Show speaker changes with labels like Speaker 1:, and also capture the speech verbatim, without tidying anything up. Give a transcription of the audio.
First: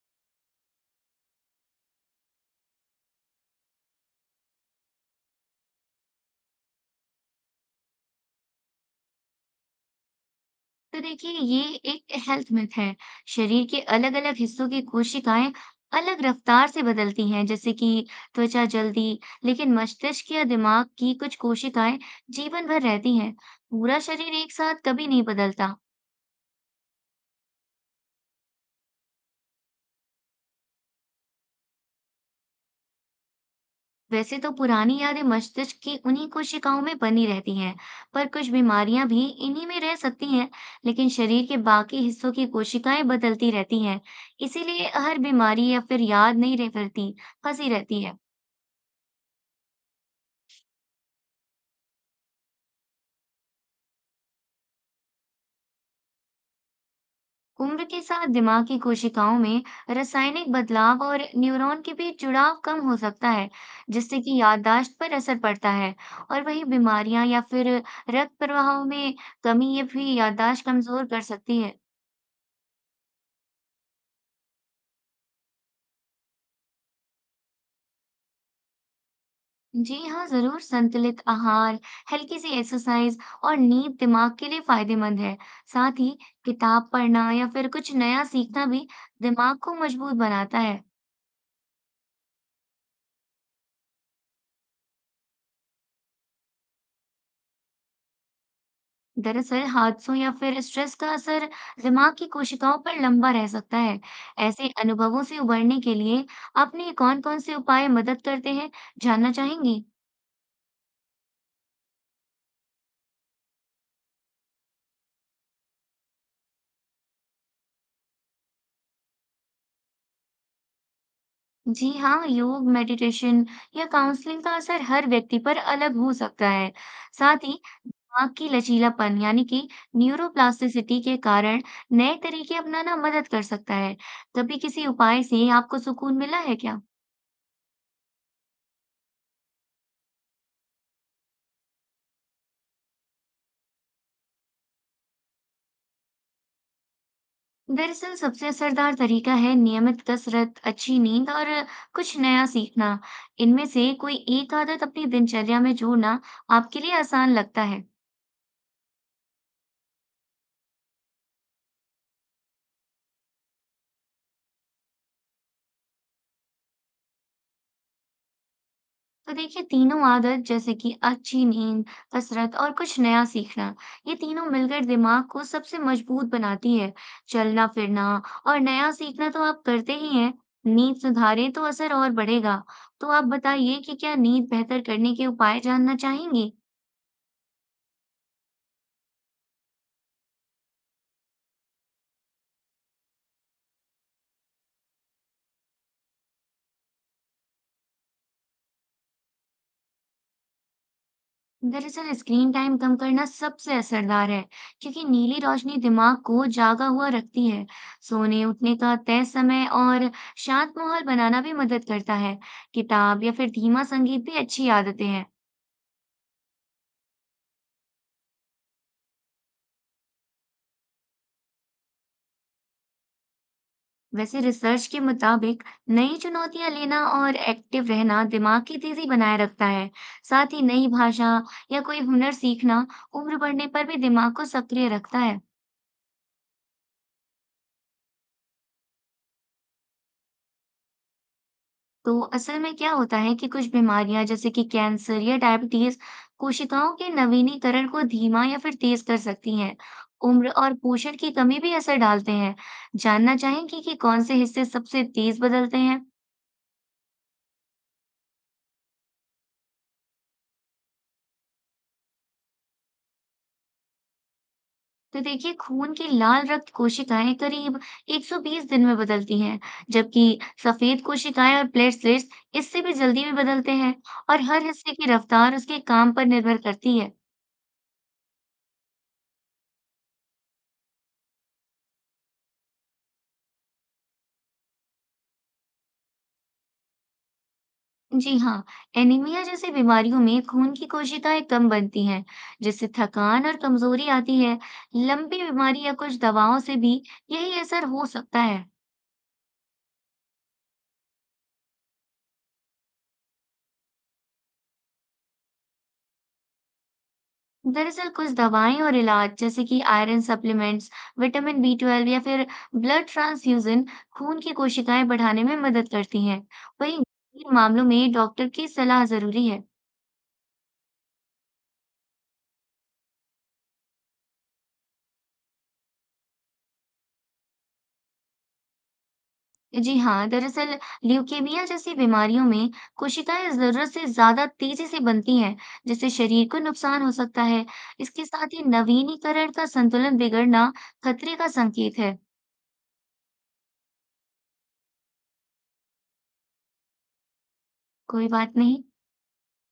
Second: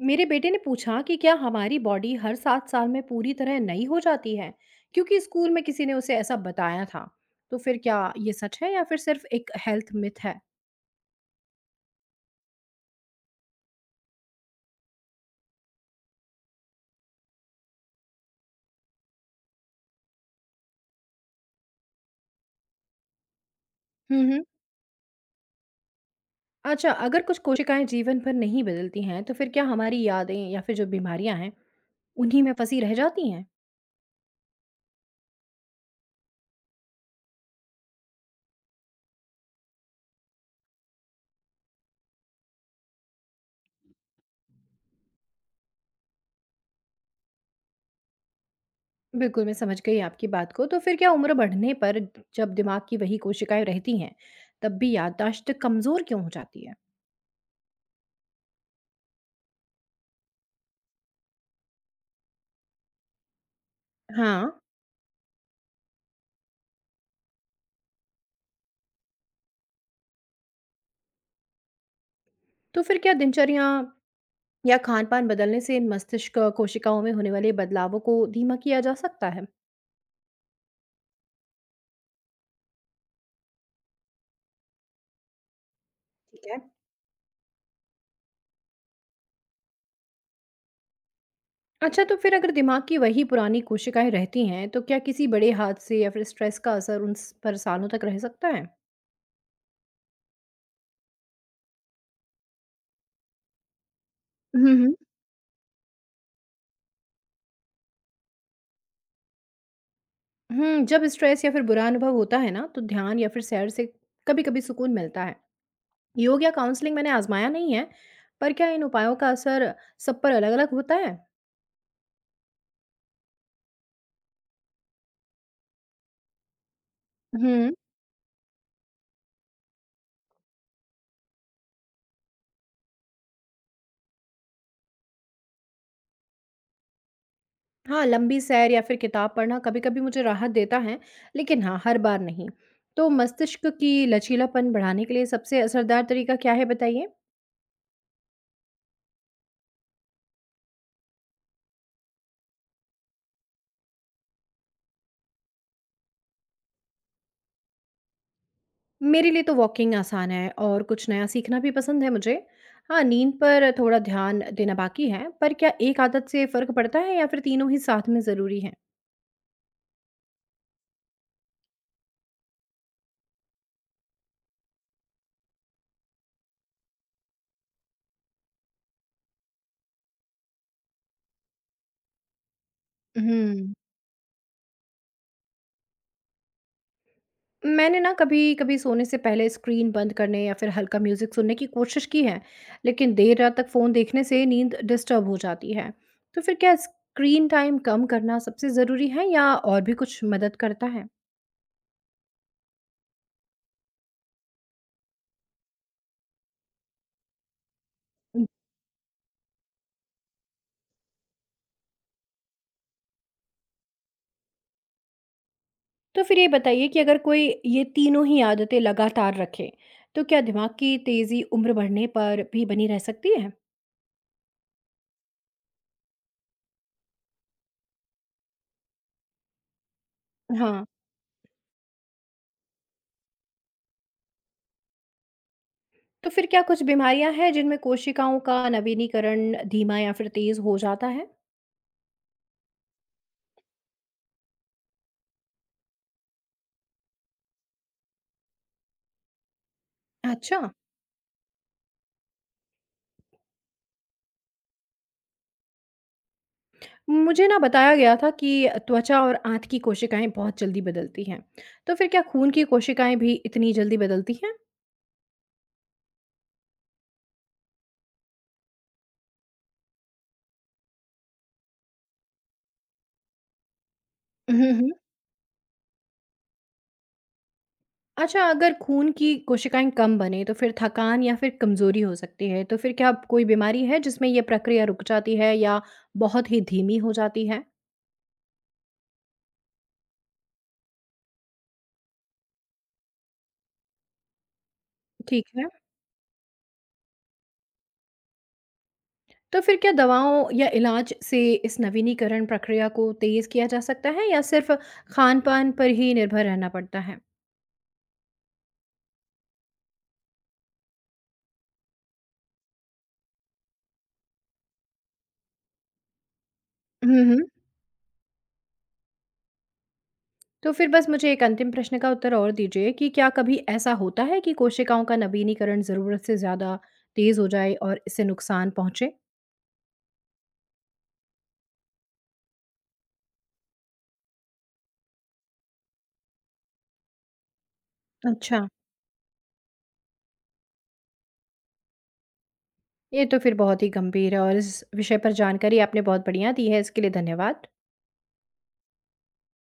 Speaker 1: मेरे बेटे ने पूछा कि क्या हमारी बॉडी हर सात साल में पूरी तरह नई हो जाती है क्योंकि स्कूल में किसी ने उसे ऐसा बताया था। तो फिर क्या ये सच है या फिर सिर्फ एक हेल्थ मिथ है?
Speaker 2: तो देखिए ये एक हेल्थ मिथ है। शरीर के अलग अलग हिस्सों की कोशिकाएं अलग रफ्तार से बदलती हैं, जैसे कि त्वचा जल्दी, लेकिन मस्तिष्क या दिमाग की कुछ कोशिकाएं जीवन भर रहती हैं। पूरा
Speaker 1: हम्म
Speaker 2: शरीर
Speaker 1: हम्म।
Speaker 2: एक साथ कभी नहीं बदलता।
Speaker 1: अच्छा, अगर कुछ कोशिकाएं जीवन भर नहीं बदलती हैं तो फिर क्या हमारी यादें या फिर जो बीमारियां हैं उन्हीं में फंसी रह जाती हैं?
Speaker 2: वैसे तो पुरानी यादें मस्तिष्क की उन्हीं कोशिकाओं में बनी रहती हैं, पर कुछ बीमारियां भी इन्हीं में रह सकती हैं। लेकिन शरीर के बाकी हिस्सों की कोशिकाएं बदलती रहती हैं, इसीलिए हर बीमारी या फिर याद नहीं रह फैलती, फंसी रहती है।
Speaker 1: बिल्कुल, मैं समझ गई आपकी बात को। तो फिर क्या उम्र बढ़ने पर, जब दिमाग की वही कोशिकाएं रहती हैं, तब भी याददाश्त कमजोर क्यों हो जाती है?
Speaker 2: उम्र के साथ दिमाग की कोशिकाओं में रासायनिक बदलाव और न्यूरॉन के बीच जुड़ाव कम हो सकता है, जिससे कि
Speaker 1: हाँ।
Speaker 2: याददाश्त पर असर पड़ता है। और वही बीमारियां या फिर रक्त प्रवाह में कमी, ये भी याददाश्त कमजोर कर सकती है।
Speaker 1: तो फिर क्या दिनचर्या या खान-पान बदलने से इन मस्तिष्क कोशिकाओं में होने वाले बदलावों को धीमा किया जा सकता है।
Speaker 2: जी हाँ, जरूर, संतुलित आहार, हल्की सी एक्सरसाइज और नींद दिमाग के लिए फायदेमंद है। साथ ही
Speaker 1: ठीक है।
Speaker 2: किताब पढ़ना या फिर कुछ नया सीखना भी दिमाग को मजबूत बनाता है।
Speaker 1: अच्छा, तो फिर अगर दिमाग की वही पुरानी कोशिकाएं रहती हैं तो क्या किसी बड़े हादसे या फिर स्ट्रेस का असर उन स- पर सालों तक रह सकता है?
Speaker 2: दरअसल हादसों या फिर स्ट्रेस का असर दिमाग की कोशिकाओं पर लंबा रह सकता है।
Speaker 1: हम्म
Speaker 2: ऐसे
Speaker 1: हम्म।
Speaker 2: अनुभवों से उबरने के लिए आपने कौन कौन से उपाय मदद करते हैं, जानना चाहेंगे?
Speaker 1: हम्म, जब स्ट्रेस या फिर बुरा अनुभव होता है ना तो ध्यान या फिर सैर से कभी-कभी सुकून मिलता है। योग या काउंसलिंग मैंने आजमाया नहीं है, पर क्या इन उपायों का असर सब पर अलग-अलग होता है?
Speaker 2: जी हाँ, योग, मेडिटेशन या काउंसलिंग का असर हर व्यक्ति पर अलग हो सकता है। साथ ही
Speaker 1: हम्म।
Speaker 2: आंख की लचीलापन, यानी कि न्यूरोप्लास्टिसिटी के कारण नए तरीके अपनाना मदद कर सकता है। कभी किसी उपाय से आपको सुकून मिला है क्या?
Speaker 1: हाँ, लंबी सैर या फिर किताब पढ़ना कभी-कभी मुझे राहत देता है, लेकिन हाँ, हर बार नहीं। तो मस्तिष्क की लचीलापन बढ़ाने के लिए सबसे असरदार तरीका क्या है, बताइए?
Speaker 2: दरअसल सबसे असरदार तरीका है, नियमित कसरत, अच्छी नींद और कुछ नया सीखना। इनमें से कोई एक आदत अपनी दिनचर्या में जोड़ना आपके लिए आसान लगता है।
Speaker 1: मेरे लिए तो वॉकिंग आसान है और कुछ नया सीखना भी पसंद है मुझे। हाँ, नींद पर थोड़ा ध्यान देना बाकी है, पर क्या एक आदत से फ़र्क पड़ता है या फिर तीनों ही साथ में ज़रूरी हैं?
Speaker 2: तो देखिए, तीनों आदत जैसे कि अच्छी नींद, कसरत और कुछ नया सीखना, ये तीनों मिलकर दिमाग को सबसे मजबूत बनाती है। चलना फिरना और नया सीखना तो आप करते ही हैं। नींद सुधारे तो असर और बढ़ेगा। तो आप
Speaker 1: हुँ।
Speaker 2: बताइए कि क्या नींद बेहतर करने के उपाय जानना चाहेंगी?
Speaker 1: मैंने ना कभी-कभी सोने से पहले स्क्रीन बंद करने या फिर हल्का म्यूज़िक सुनने की कोशिश की है, लेकिन देर रात तक फ़ोन देखने से नींद डिस्टर्ब हो जाती है। तो फिर क्या स्क्रीन टाइम कम करना सबसे ज़रूरी है या और भी कुछ मदद करता है?
Speaker 2: दरअसल स्क्रीन टाइम कम करना सबसे असरदार है, क्योंकि नीली रोशनी दिमाग को जागा हुआ रखती है। सोने उठने का तय समय और शांत माहौल बनाना भी मदद करता है। किताब या फिर धीमा संगीत भी अच्छी आदतें हैं।
Speaker 1: तो फिर ये बताइए कि अगर कोई ये तीनों ही आदतें लगातार रखे, तो क्या दिमाग की तेज़ी उम्र बढ़ने पर भी बनी रह सकती है?
Speaker 2: वैसे रिसर्च के मुताबिक नई चुनौतियां लेना और एक्टिव रहना दिमाग की तेजी बनाए रखता है। साथ ही
Speaker 1: हाँ,
Speaker 2: नई भाषा या कोई हुनर सीखना उम्र बढ़ने पर भी दिमाग को सक्रिय रखता है।
Speaker 1: तो फिर क्या कुछ बीमारियां हैं जिनमें कोशिकाओं का नवीनीकरण धीमा या फिर तेज़ हो जाता है?
Speaker 2: तो असल में क्या होता है कि कुछ बीमारियां जैसे कि कैंसर या डायबिटीज कोशिकाओं के नवीनीकरण को धीमा या फिर तेज कर सकती हैं। उम्र
Speaker 1: अच्छा।
Speaker 2: और पोषण की कमी भी असर डालते हैं। जानना चाहेंगे कि कौन से हिस्से सबसे तेज बदलते हैं?
Speaker 1: मुझे ना बताया गया था कि त्वचा और आंत की कोशिकाएं बहुत जल्दी बदलती हैं। तो फिर क्या खून की कोशिकाएं भी इतनी जल्दी बदलती हैं?
Speaker 2: तो देखिए, खून की लाल रक्त कोशिकाएं करीब एक सौ बीस दिन में बदलती हैं, जबकि सफेद कोशिकाएं और प्लेटलेट्स इससे भी जल्दी में बदलते हैं, और
Speaker 1: हम्म
Speaker 2: हर
Speaker 1: हम्म।
Speaker 2: हिस्से की रफ्तार उसके काम पर निर्भर करती है।
Speaker 1: अच्छा, अगर खून की कोशिकाएं कम बने तो फिर थकान या फिर कमजोरी हो सकती है। तो फिर क्या कोई बीमारी है जिसमें यह प्रक्रिया रुक जाती है या बहुत ही धीमी हो जाती है?
Speaker 2: जी हाँ, एनीमिया जैसी बीमारियों में खून की कोशिकाएं कम बनती हैं, जिससे थकान और कमजोरी आती है। लंबी
Speaker 1: ठीक है।
Speaker 2: बीमारी या कुछ दवाओं से भी यही असर हो सकता है।
Speaker 1: तो फिर क्या दवाओं या इलाज से इस नवीनीकरण प्रक्रिया को तेज किया जा सकता है या सिर्फ खान-पान पर ही निर्भर रहना पड़ता है?
Speaker 2: दरअसल कुछ दवाएं और इलाज जैसे कि iron supplements, vitamin B twelve या फिर ब्लड ट्रांसफ्यूजन खून की कोशिकाएं बढ़ाने में मदद करती हैं। वहीं
Speaker 1: हम्म।
Speaker 2: गंभीर मामलों में डॉक्टर की सलाह जरूरी है।
Speaker 1: तो फिर बस मुझे एक अंतिम प्रश्न का उत्तर और दीजिए कि क्या कभी ऐसा होता है कि कोशिकाओं का नवीनीकरण ज़रूरत से ज़्यादा तेज़ हो जाए और इससे नुकसान पहुँचे?
Speaker 2: जी हाँ, दरअसल ल्यूकेमिया जैसी बीमारियों में कोशिकाएं जरूरत से ज्यादा तेजी से बनती हैं, जिससे शरीर को नुकसान हो सकता है। इसके साथ ही
Speaker 1: अच्छा,
Speaker 2: नवीनीकरण का संतुलन बिगड़ना खतरे का संकेत है।
Speaker 1: ये तो फिर बहुत ही गंभीर है और इस विषय पर जानकारी आपने बहुत बढ़िया दी है, इसके लिए धन्यवाद।
Speaker 2: कोई बात नहीं।